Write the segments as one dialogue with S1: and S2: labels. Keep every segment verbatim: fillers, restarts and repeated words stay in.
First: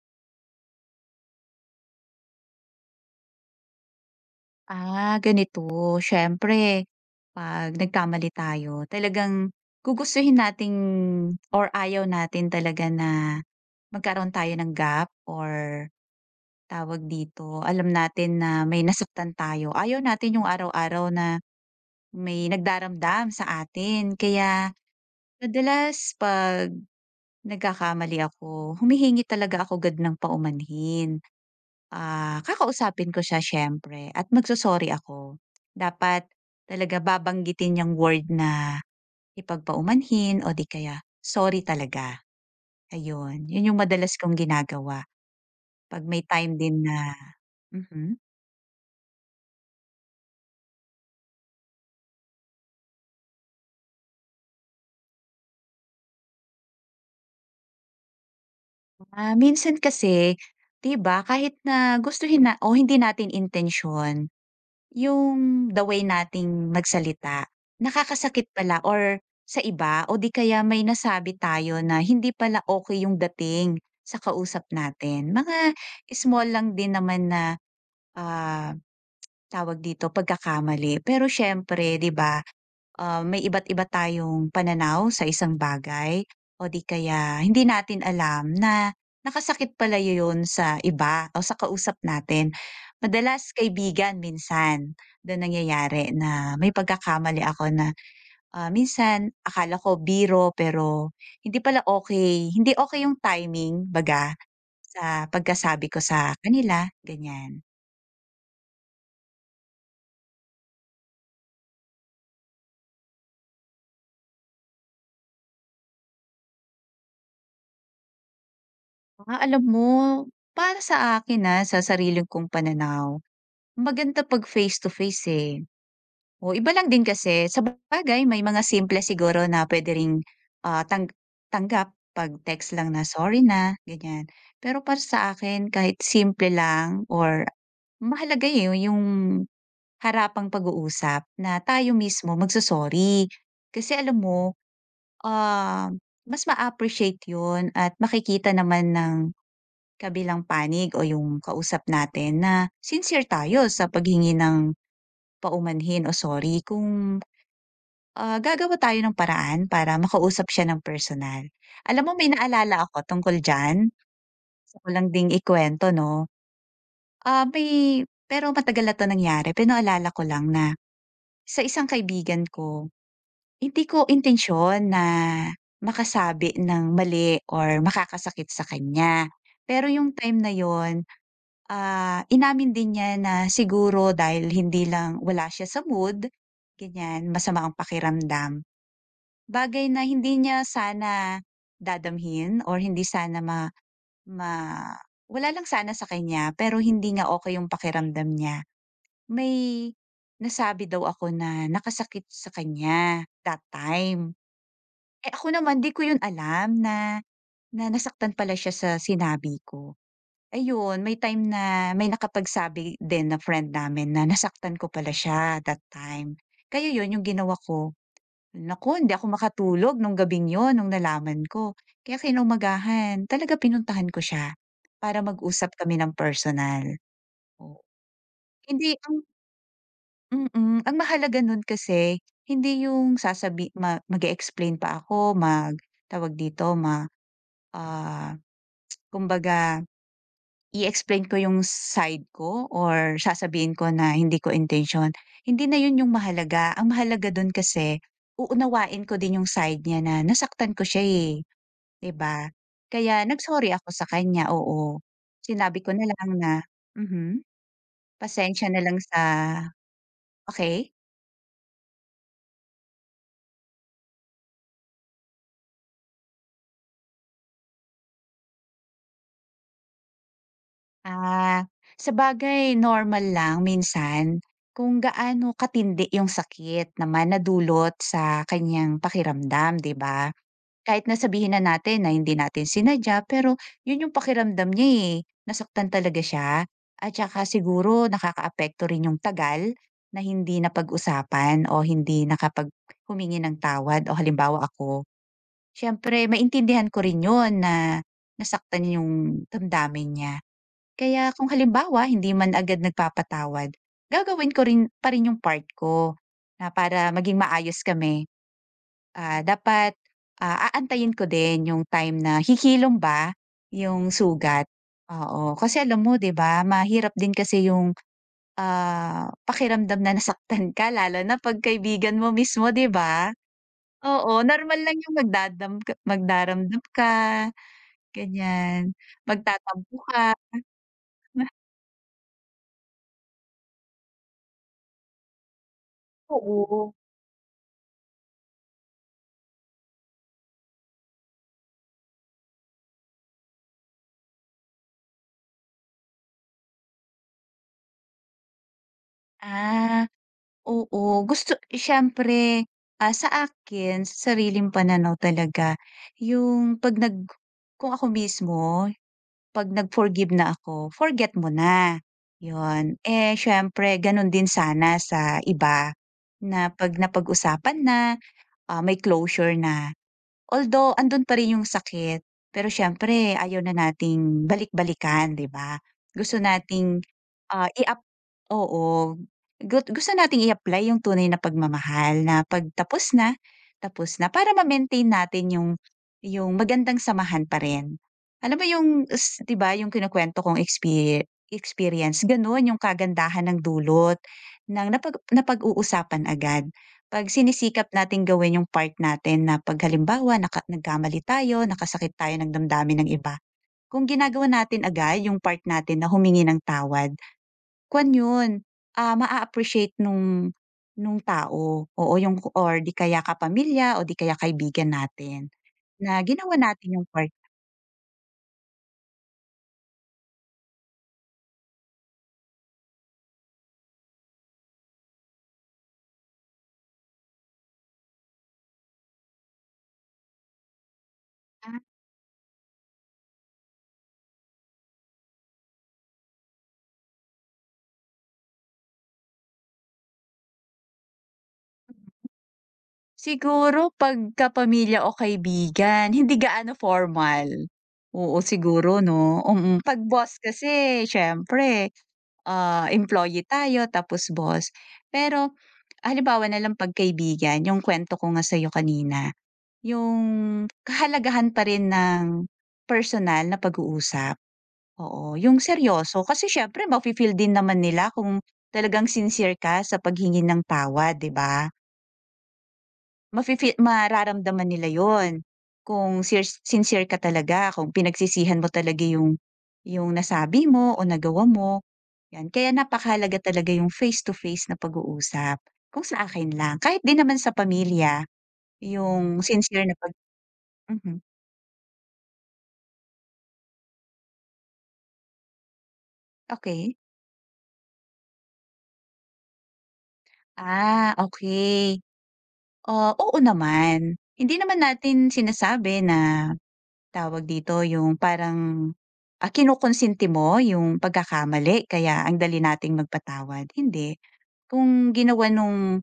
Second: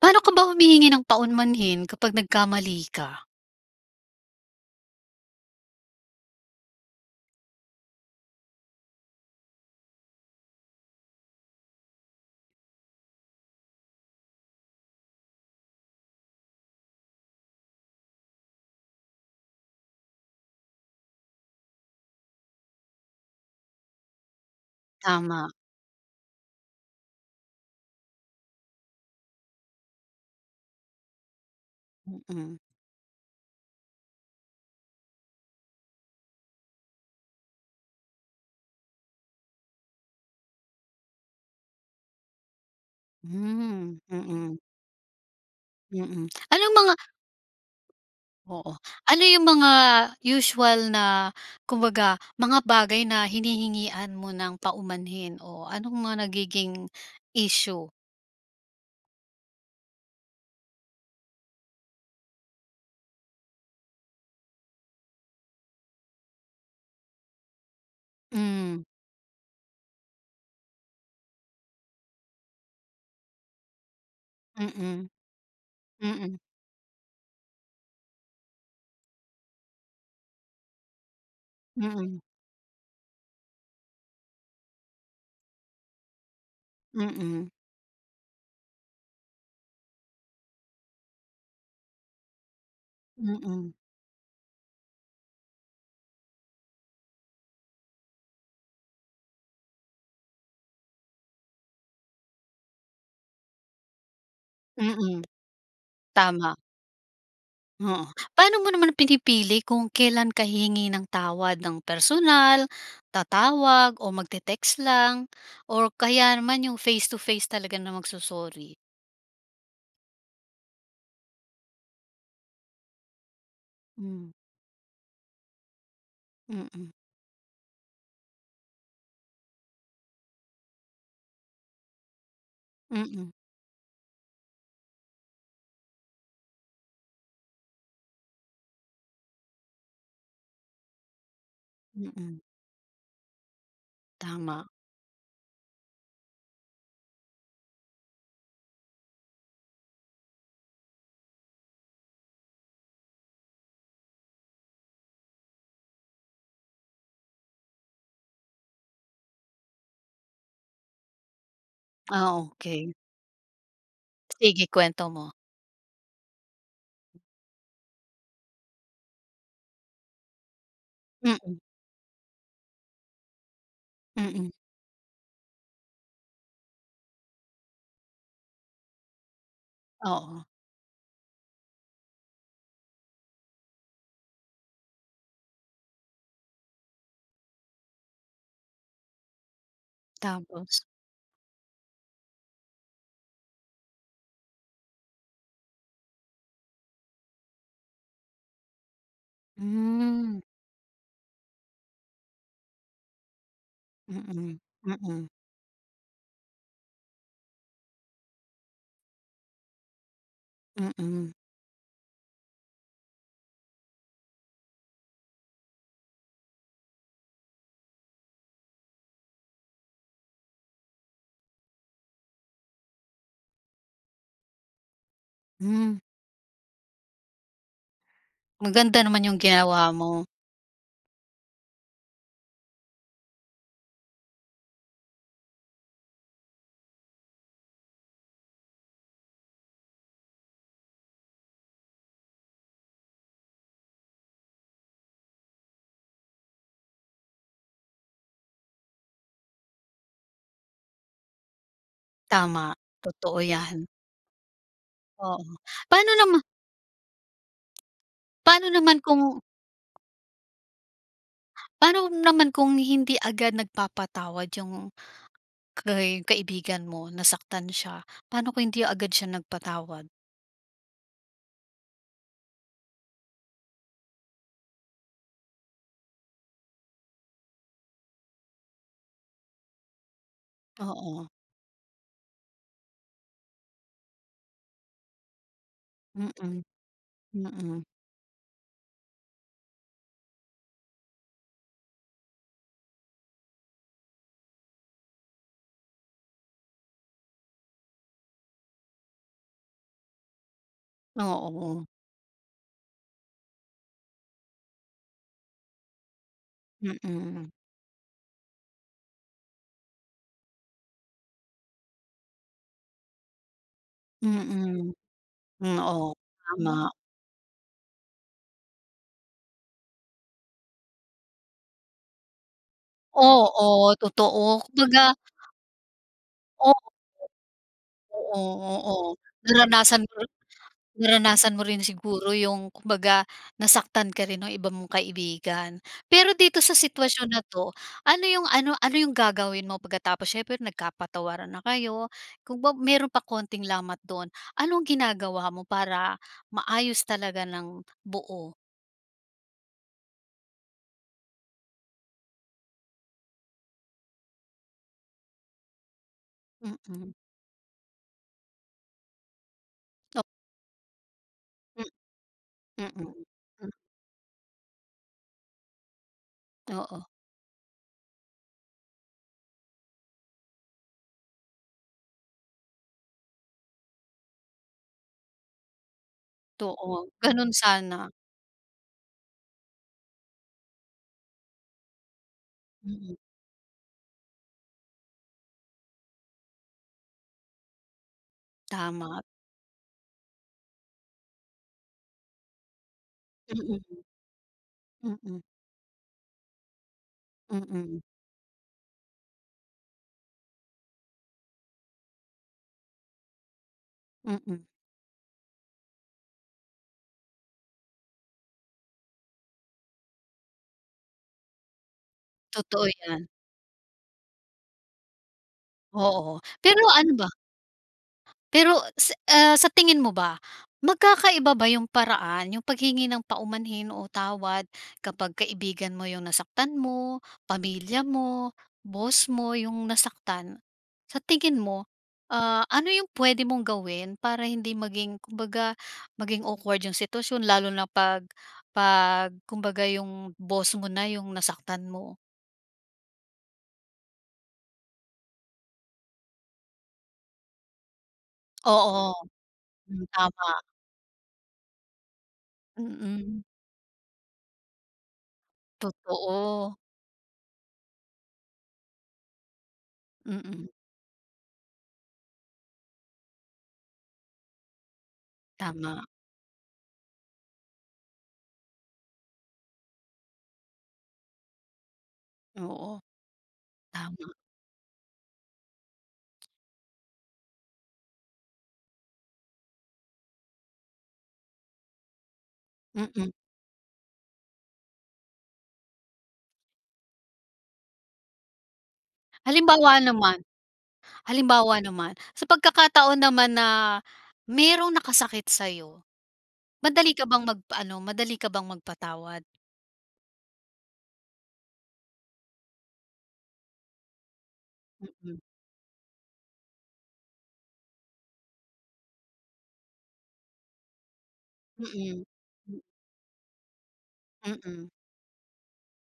S1: Paano ka ba humihingi ng paumanhin kapag nagkamali ka?
S2: Ah, ganito. Siyempre, 'pag nagkamali tayo, talagang gugustuhin nating or ayaw natin talaga na magkaroon tayo ng gap or tawag dito, alam natin na may nasaktan tayo. Ayaw natin yung araw-araw na may nagdaramdam sa atin. Kaya
S1: Tama.
S2: madalas 'pag nagkakamali ako, humihingi talaga ako agad ng paumanhin. Ah,
S1: Mm.
S2: kakausapin ko siya siyempre at magso-sorry ako. Dapat talaga babanggitin yung word na ipagpaumanhin o di kaya sorry talaga, ayun. Yun yung
S1: Hmm,
S2: madalas kong
S1: mm,
S2: ginagawa 'pag may
S1: mm.
S2: time
S1: Anong
S2: din
S1: mga
S2: na. Mhm.
S1: Oo, ano yung mga usual na kumbaga mga bagay na hinihingian mo ng paumanhin o anong mga nagiging issue?
S2: Ah, minsan kasi, 'di ba, kahit na gustuhin na o hindi natin intensyon. Yung the way nating magsalita, nakakasakit pala
S1: Hmm,
S2: or sa iba o di kaya may nasabi tayo na hindi pala okay yung dating sa kausap
S1: mm, mm,
S2: natin. Mga
S1: mm,
S2: small lang din naman na, ah, tawag dito, pagkakamali. Pero siyempre, 'di ba, ah, may iba't iba tayong pananaw sa isang bagay o di kaya
S1: mm,
S2: hindi natin alam na nakasakit pala yun sa iba o sa kausap natin. Madalas
S1: mm,
S2: kaibigan minsan doon nangyayari na may pagkakamali ako na, ah, minsan akala ko biro pero hindi pala okay hindi okay yung timing baga
S1: mm, mm,
S2: sa pagkasabi ko sa
S1: tama.
S2: kanila, ganyan.
S1: Oo. Paano mo naman pinipili kung kailan ka hihingi ng tawad ng personal, tatawag o magte-text lang or kaya naman yung face to face talaga na magso-sorry?
S2: Ah, alam mo para sa akin, na sa sarili kong pananaw. Maganda
S1: Hmm,
S2: 'pag face to face, eh. O iba lang
S1: mm.
S2: din kasi sabagay may mga simple siguro na puwede ring, ah, tang tanggap 'pag text lang na,
S1: Mm,
S2: "Sorry na," ganyan. Pero para sa akin kahit simple lang or mahalaga, eh, yung harapang pag-uusap na tayo mismo
S1: mm.
S2: magso-sorry. Kasi alam mo,
S1: Tama.
S2: ah, mas ma appreciate yun at makikita naman ng kabilang panig o yung kausap natin na sincere tayo sa paghingi ng paumanhin o sorry kung, ah, gagawa tayo ng paraan para makausap siya ng personal. Alam mo may
S1: Ah,
S2: naalala
S1: okey.
S2: ako tungkol diyan,
S1: Sige,
S2: gusto ko
S1: kuwento
S2: lang
S1: mo.
S2: ding ikuwento 'no. Ah, may pero matagal na 'to nangyari pero naalala ko lang na
S1: Mm,
S2: sa isang kaibigan ko, hindi ko
S1: mm.
S2: intensyon na makasabi ng mali or makakasakit sa kanya. Pero yung time
S1: Oo,
S2: na yon, ah, inamin din niya na siguro dahil hindi lang wala siya sa mood, ganyan, masama ang pakiramdam. Bagay na hindi niya
S1: tapos?
S2: sana dadamhin or hindi sana ma ma wala lang sana sa kanya pero hindi nga okay yung pakiramdam niya. May
S1: Hmm,
S2: nasabi daw ako na nakasakit sa kanya that time.
S1: mm, mm,
S2: Eh, ako naman 'di ko yun alam na na nasaktan pala siya sa sinabi ko. Ayun, may
S1: mm.
S2: time na may nakapagsabi din na friend namin na nasaktan ko pala siya that time. Kaya yun yung ginawa ko. Naku, hindi ako makatulog nung gabing yun, nung nalaman ko. Kaya kinaumagahan talaga pinuntahan ko siya para mag-usap
S1: Hmm,
S2: kami ng personal. Oh. Hindi,
S1: maganda
S2: ang
S1: naman yung ginawa mo.
S2: mm, ang mahalaga nun kasi hindi yung sasabi ma mag explain pa ako, mag tawag dito, ma ah, kumbaga i-explain ko yung side ko or sasabihin ko na hindi ko intention. Hindi na yun yung mahalaga, ang mahalaga dun kasi uunawain ko din yung side niya na nasaktan ko siya, eh. 'Di ba?
S1: Tama,
S2: Kaya
S1: totoo
S2: nag-sorry
S1: yan.
S2: ako sa kanya, oo.
S1: Oo.
S2: Sinabi ko na
S1: Paano
S2: lang
S1: nama
S2: na. Mhm. Pasensya
S1: paano
S2: na lang
S1: naman kung
S2: sa. Okey.
S1: Paano naman kung hindi agad nagpapatawad yung kay kaibigan mo, nasaktan siya? Paano kung hindi agad siya nagpatawad?
S2: ah, Sabagay normal lang minsan kung gaano katindi yung sakit naman na dulot sa kanyang pakiramdam, 'di ba? Kahit na
S1: Oo,
S2: sabihin na natin na hindi natin sinadya, pero yun yung pakiramdam niya, eh, nasaktan talaga
S1: mm,
S2: siya at saka
S1: mm.
S2: siguro nakakaapekto rin yung tagal na hindi napag-usapan o hindi nakapag humingi ng tawad o halimbawa ako, siyempre maintindihan ko rin yun na nasaktan yung damdamin niya. Kaya kung
S1: Oo,
S2: halimbawa hindi man agad nagpapatawad, gagawin ko rin pa rin yung part ko na
S1: mm,
S2: para maging
S1: mm.
S2: maayos kami. Ah, dapat, ah, aantayin ko din yung time na kikilom ba yung sugat, oo.
S1: Hmm,
S2: Kasi alam
S1: oo,
S2: mo 'di ba
S1: tama.
S2: mahirap din kasi yung, ah, pakiramdam na nasaktan ka lalo na 'pag kaibigan mo mismo 'di ba?
S1: Oo,
S2: Oo,
S1: totoo.
S2: normal lang
S1: Kumbaga,
S2: yung magdadam ka- magdaramdam
S1: oo,
S2: ka,
S1: oo,
S2: ganyan,
S1: oo.
S2: magtatampo
S1: naranasan
S2: ka.
S1: mo Naranasan mo rin siguro yung kumbaga nasaktan ka rin ng iba mong kaibigan. Pero dito sa
S2: Oo.
S1: sitwasyon na 'to, ano yung ano ano yung gagawin mo pagkatapos siyempre nagkapatawaran na kayo, kung ba meron pa konting lamat do'n, anong ginagawa mo para maayos talaga ng buo?
S2: Ah. Oo, gusto siyempre, ah, sa akin, sa sariling pananaw talaga, yung 'pag
S1: Mm.
S2: nag kung ako mismo, 'pag
S1: Op
S2: nag-forgive na ako, forget mo
S1: m
S2: na,
S1: Mm.
S2: yun. Eh,
S1: M
S2: siyempre ganun din sana sa iba, na 'pag
S1: Oo,
S2: napag-usapan na, ah, may closure na. Although andun pa rin yung sakit, pero siyempre ayaw na nating balik-balikan, 'di ba? Gusto
S1: totoo.
S2: nating,
S1: Gano'n
S2: ah, i-ap
S1: sana.
S2: oo, gut gusto nating i-apply yung tunay na pagmamahal na 'pag tapos
S1: Mm,
S2: na, tapos na para ma-maintain natin yung yung magandang samahan pa rin. Alam mo yung
S1: tama.
S2: s 'di ba yung kinukuwento kong expe experience, gano'n yung kagandahan ng
S1: Mm, mm,
S2: dulot ng
S1: mm,
S2: napag
S1: mm,
S2: napag-uusapan agad. 'Pag sinisikap
S1: mm,
S2: nating gawin yung part natin na 'pag halimbawa naka nagkamali tayo, nakasakit tayo ng damdamin ng iba, kung
S1: mm,
S2: ginagawa
S1: mm.
S2: natin agad yung part natin na humingi ng tawad, kuwan yun, ah, ma appreciate nung nung tao, oo, yung or
S1: Totoo
S2: 'di
S1: 'yan.
S2: kaya kapamilya o 'di kaya kaibigan natin na
S1: Oo.
S2: ginawa
S1: Pero
S2: natin yung
S1: ano ba
S2: part.
S1: Pero sa ah, sa tingin mo ba, magkakaiba ba yung paraan, yung paghingi ng paumanhin o tawad kapag kaibigan mo yung nasaktan mo, pamilya mo, boss mo yung nasaktan? Sa tingin
S2: Ah,
S1: mo, ah, ano yung pwede mong gawin para hindi maging kumbaga, maging awkward yung sitwasyon lalo na 'pag 'pag kumbaga yung boss mo na yung nasaktan mo?
S2: siguro 'pag kapamilya o kaibigan, hindi gaano formal. Oo, siguro
S1: Oo,
S2: 'no? Um 'pag
S1: hmm,
S2: boss
S1: tama.
S2: kasi siyempre, ah,
S1: Mm,
S2: employee tayo tapos boss. Pero halimbawa na lang
S1: totoo.
S2: pagkaibigan, yung kwento ko nga sa'yo kanina, yung
S1: Mm,
S2: kahalagahan pa rin ng personal na pag-uusap, oo, yung
S1: tama,
S2: seryoso. Kasi siyempre mafi-feel din naman nila kung talagang sincere ka sa paghingi ng tawad, 'di ba?
S1: oo.
S2: Mafi-fee
S1: Tama,
S2: mararamdaman nila yon kung sirs sincere ka talaga, kung pinagsisihan mo talaga yung yung nasabi mo o nagawa mo, 'yan. Kaya
S1: mm.
S2: napakahalaga talaga yung face to face na pag-uusap, kung sa akin lang. Kahit din naman sa pamilya, yung sincere
S1: Halimbawa
S2: na pag.
S1: naman
S2: Mhm.
S1: halimbawa naman, sa pagkakataon naman na merong nakasakit sa'yo,
S2: Okey.
S1: madali ka bang mag-ano, madali ka bang magpatawad?
S2: Ah, okay. Ah, oo naman. Hindi naman natin
S1: Mm,
S2: sinasabi na tawag dito, yung parang, ah, kinukonsinti mo yung pagkakamali
S1: mm.
S2: kaya ang dali nating magpatawad, hindi.
S1: Mm,
S2: Kung ginawa nung,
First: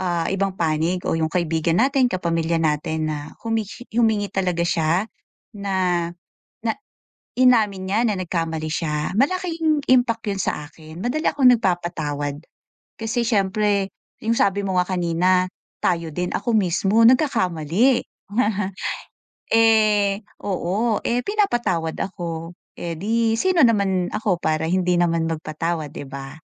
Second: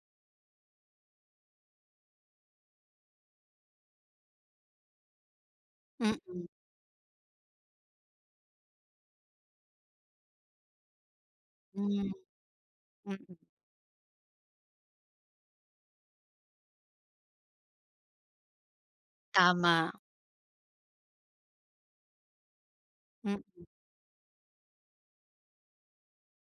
S2: ah, ibang panig o yung kaibigan natin, kapamilya natin na humi humingi talaga siya na
S1: mm,
S2: na inamin niya na nagkamali siya, malaking impact yun sa akin. Madali akong
S1: hmm,
S2: nagpapatawad
S1: mm,
S2: kasi siyempre yung sabi mo nga kanina, tayo din, ako mismo nagkakamali.
S1: tama,
S2: Eh, oo, eh, pinapatawad ako. Eh, 'di
S1: hmm.
S2: sino naman ako para hindi naman magpatawad, 'di ba?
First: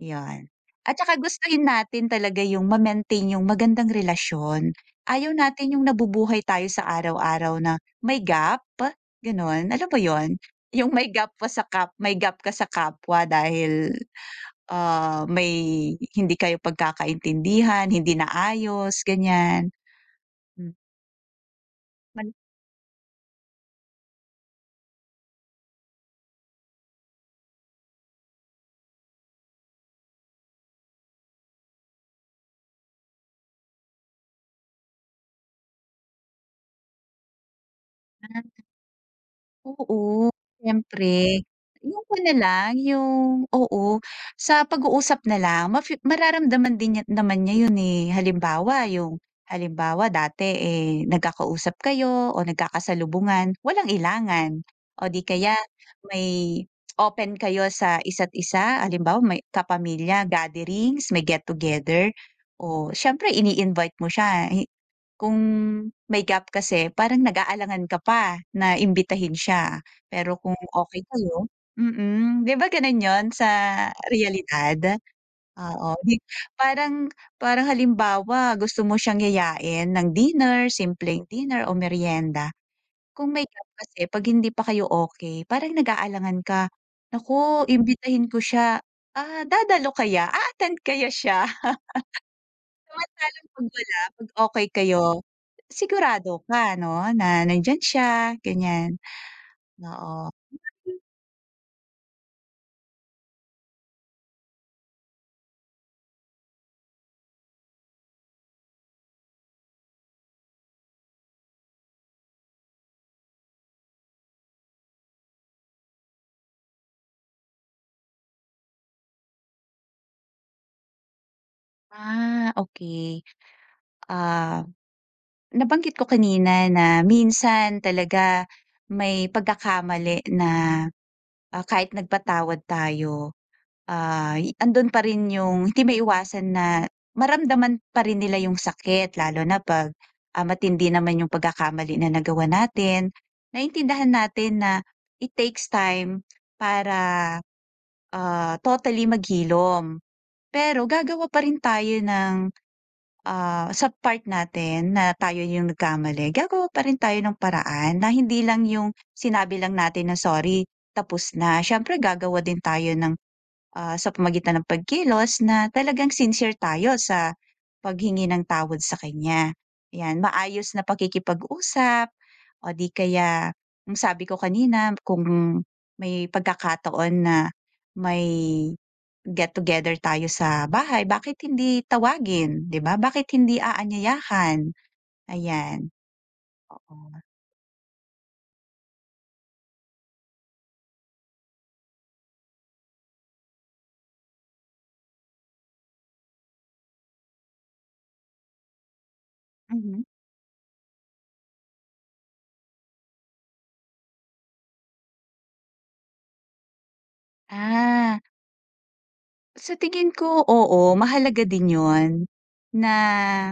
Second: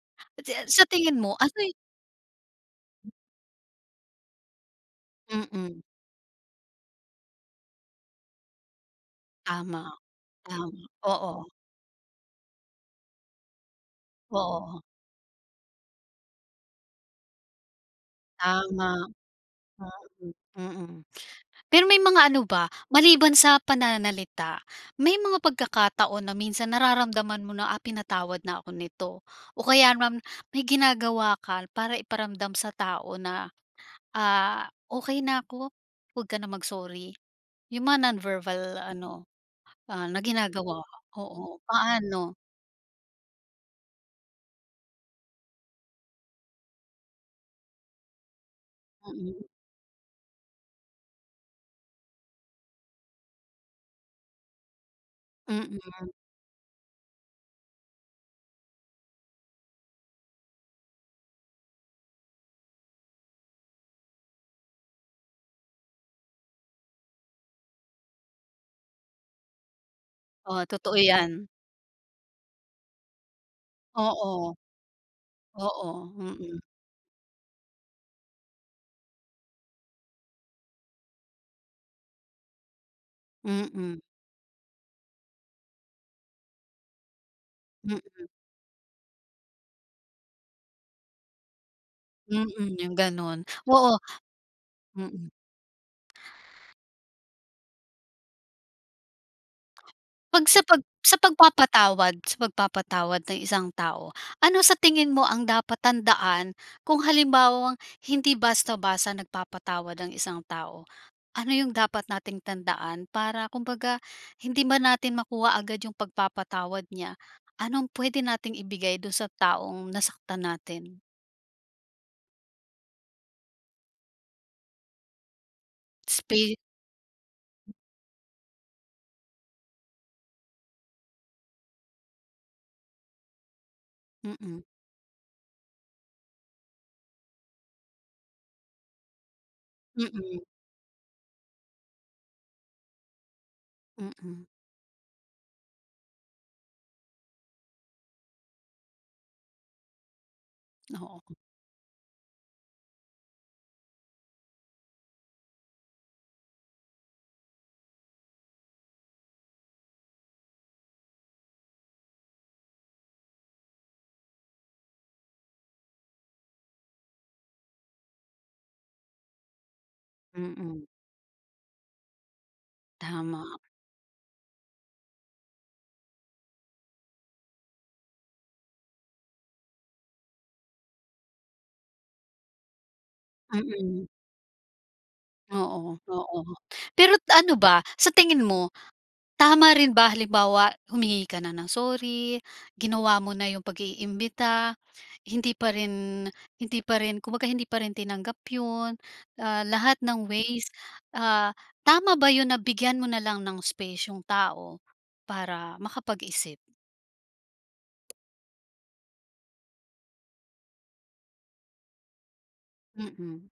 S2: 'Yon.
S1: Sa
S2: At saka
S1: tingin mo, ano
S2: gustuhin
S1: yu
S2: natin talaga yung ma-maintain yung magandang relasyon. Ayaw natin
S1: mm,
S2: yung nabubuhay tayo sa araw-araw na may gap, gano'n.
S1: tama,
S2: Alam mo 'yon?
S1: tama,
S2: Yung may gap
S1: oo,
S2: pa sa kap May gap ka sa kapwa dahil,
S1: oo,
S2: ah, may hindi kayo pagkakaintindihan, hindi
S1: tama,
S2: naayos, ganyan.
S1: mm,
S2: Hmm.
S1: mm. Pero may mga ano ba, maliban sa pananalita, may mga pagkakataon na minsan nararamdaman mo na, "Ah, pinatawad na ako nito." O kaya naman may ginagawa ka para iparamdam sa tao na, ah, okay na ako, 'wag ka na mag-sorry." Yung mga non-verbal ano, ah, na
S2: Oo,
S1: ginagawa,
S2: siyempre.
S1: oo.
S2: Yung ano na
S1: Paano?
S2: lang, yung oo, sa pag-uusap na lang mafi mararamdaman din niya naman niya yun, eh. Halimbawa yung
S1: Mm,
S2: halimbawa dati, eh, nagkakausap kayo o nagkakasalubungan, walang ilangan. O di kaya
S1: mm.
S2: may open kayo sa isa't isa, halimbawa may kapamilya, gatherings, may get together, o siyempre ini-invite mo siya, kung may gap kasi parang nag-aalangan ka pa na imbitahin siya, pero kung
S1: Oo, totoo
S2: okey
S1: 'yan.
S2: kayo, mm, 'di ba gano'n 'yun sa
S1: Oo,
S2: realidad?
S1: oo,
S2: Oo, 'di
S1: mm,
S2: parang parang halimbawa gusto mo siyang yayain ng dinner, simpleng dinner o meryenda, kung may gap
S1: mm,
S2: kasi 'pag hindi pa kayo okey parang nag-aalangan ka, "Naku
S1: mm,
S2: imbitahin ko siya, ah, dadalo kaya? A-attend kaya siya?"
S1: mm, yung gano'n.
S2: Samantalang 'pag
S1: Oo,
S2: wala, 'pag okey kayo,
S1: mm.
S2: sigurado ka 'no, na nandiyan siya, ganyan, oo.
S1: 'Pag sa pag sa pagpapatawad sa pagpapatawad ng isang tao, ano sa tingin mo ang dapat tandaan kung halimbawang hindi basta-basta nagpapatawad ang isang tao? Ano yung dapat nating tandaan para kumbaga hindi man natin makuha agad yung pagpapatawad niya, anong pwede nating ibigay dun sa taong nasaktan natin?
S2: Ah, okey. Ah, nabanggit ko
S1: Spa
S2: kanina na minsan talaga may pagkakamali na, ah, kahit nagpatawad tayo, Ah, y-
S1: mm,
S2: andun pa rin yung hindi maiwasan na maramdaman pa rin nila yung sakit lalo na 'pag,
S1: mm,
S2: ah, matindi naman yung pagkakamali na nagawa natin. Naintindihan
S1: mm,
S2: natin na it takes time para, ah, totally maghilom. Pero
S1: oo,
S2: gagawa pa rin tayo ng, ah, sa part natin na tayo yung nagkamali, gagawa pa rin tayo ng paraan na hindi lang yung sinabi lang natin na, "Sorry, tapos na." Siyempre gagawa din tayo ng ah, sa pamamagitan ng pagkilos na talagang sincere tayo sa paghingi ng tawad sa kanya. Ayan, maayos na
S1: mm,
S2: pakikipag-usap o di
S1: tama,
S2: kaya yung sabi ko kanina kung may pagkakataon na may get together tayo sa bahay, bakit hindi tawagin, 'di ba? Bakit hindi
S1: mm,
S2: aanyayahan? Ayan,
S1: oo, oo.
S2: oo.
S1: Pero t- ano ba, sa tingin mo, tama rin ba halimbawa humingi ka na ng sorry, ginawa mo na yung pag-iimbita, hindi pa rin hindi pa rin kumbaga hindi pa rin tinanggap yun, ah, lahat
S2: Mhm.
S1: ng ways, ah, tama ba yun na bigyan mo na lang ng space yung tao para makapag-isip?
S2: Ah, sa tingin ko oo, mahalaga din yon. na
S1: Mm,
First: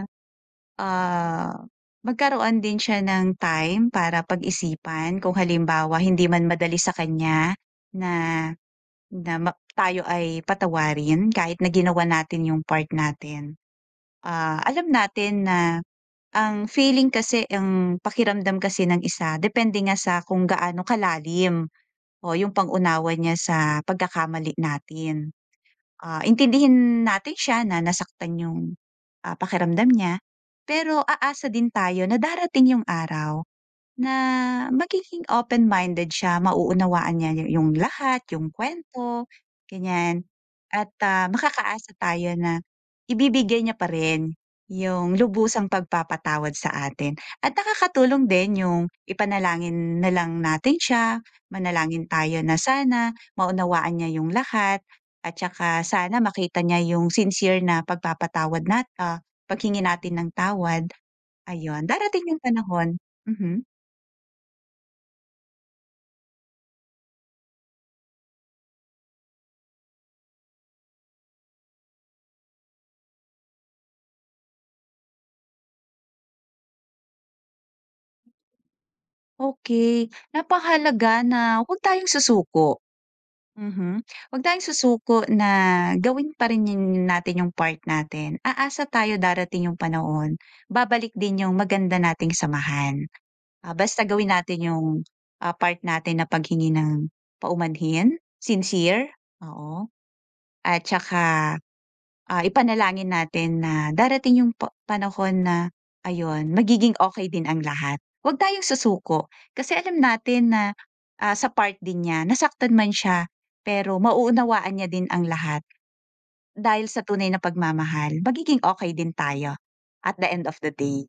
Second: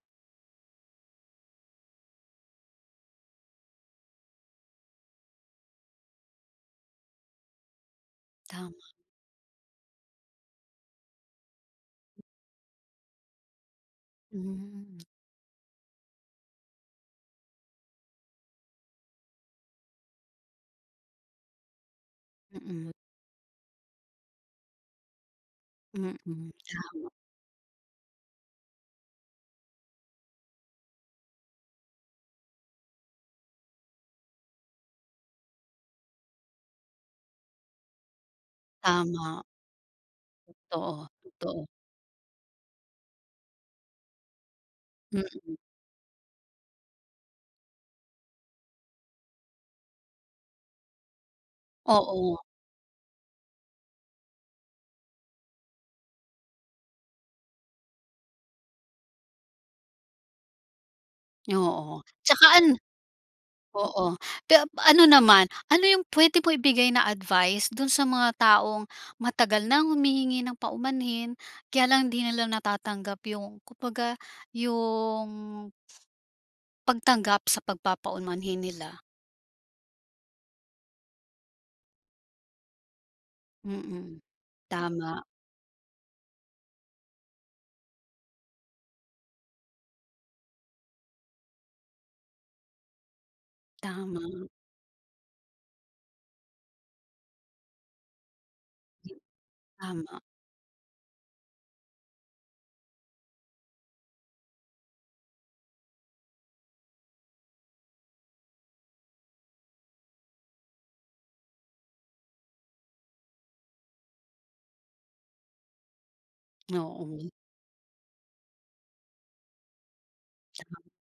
S2: Ah, Magkaroon din siya ng time para pag-isipan kung halimbawa hindi man madali sa kanya na
S1: tama.
S2: na ma tayo ay patawarin kahit na ginawa natin yung part natin. Ah, alam
S1: Hmm,
S2: natin na ang feeling kasi ang pakiramdam kasi ng isa depende nga sa kung gaano kalalim o yung
S1: mm,
S2: pangunawa unawa niya sa pagkakamali natin, ah,
S1: mm. Ta
S2: intindihin natin siya na nasaktan yung, ah, pakiramdam niya, pero aasa din tayo na darating yung araw na magiging open-minded siya, mauunawaan niya yu yung lahat, yung kwento
S1: tama,
S2: ganyan. At,
S1: totoo,
S2: ah,
S1: totoo,
S2: makakaasa tayo na ibibigay niya pa rin yung
S1: mm,
S2: lubusang pagpapatawad sa atin. At nakakatulong din yung ipanalangin na lang natin siya, manalangin
S1: oo.
S2: tayo na sana maunawaan niya yung lahat at saka sana makita niya yung sincere na pagpapatawad nat ah, paghingi natin ng tawad, ayun.
S1: Oo,
S2: Darating yung
S1: tsaka an
S2: panahon. Mhm.
S1: oo, pero ano naman, ano yung puwede mo ibigay na advice dun sa mga taong matagal nang humihingi ng paumanhin, kaya lang hindi nila natatanggap yung kumbaga yung pagtanggap sa pagpapaumanhin nila?
S2: Okay, napakahalaga na huwag tayong susuko. Mhm.
S1: Mm,
S2: Huwag tayong
S1: tama,
S2: susuko na gawin pa rin yun natin yung part natin. Aasa tayo darating yung panahon, babalik din yung maganda nating samahan. Ah, basta
S1: tama,
S2: gawin natin yung, ah, part natin na paghingi ng paumanhin, sincere, oo,
S1: tama,
S2: at tsaka ah, ipanalangin natin na darating yung pa panahon na ayun, magiging okay din ang lahat. Huwag tayong susuko kasi alam natin na, ah, sa part din niya nasaktan man siya, pero mauunawaan niya din ang lahat dahil sa
S1: oo.
S2: tunay na pagmamahal magiging okay din tayo at the end of the day,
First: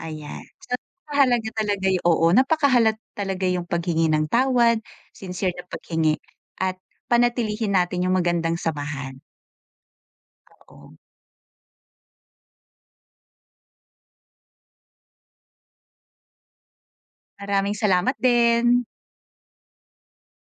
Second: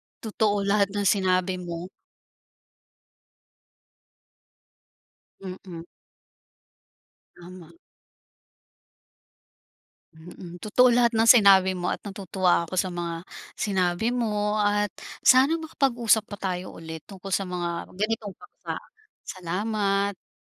S2: ayan.
S1: Totoo
S2: So,
S1: lahat ng
S2: napakahalaga
S1: sinabi mo,
S2: talaga yung oo, napakahalat talaga yung paghingi ng tawad, sincere na
S1: mm,
S2: paghingi at
S1: tama.
S2: panatilihin natin yung magandang samahan,
S1: Mm,
S2: oo.
S1: totoo lahat ng sinabi mo at natutuwa ako sa mga sinabi mo, at sana makapag-usap pa tayo ulit tungkol sa
S2: Maraming
S1: mga
S2: salamat
S1: ganitong paksa.
S2: din.
S1: Salamat.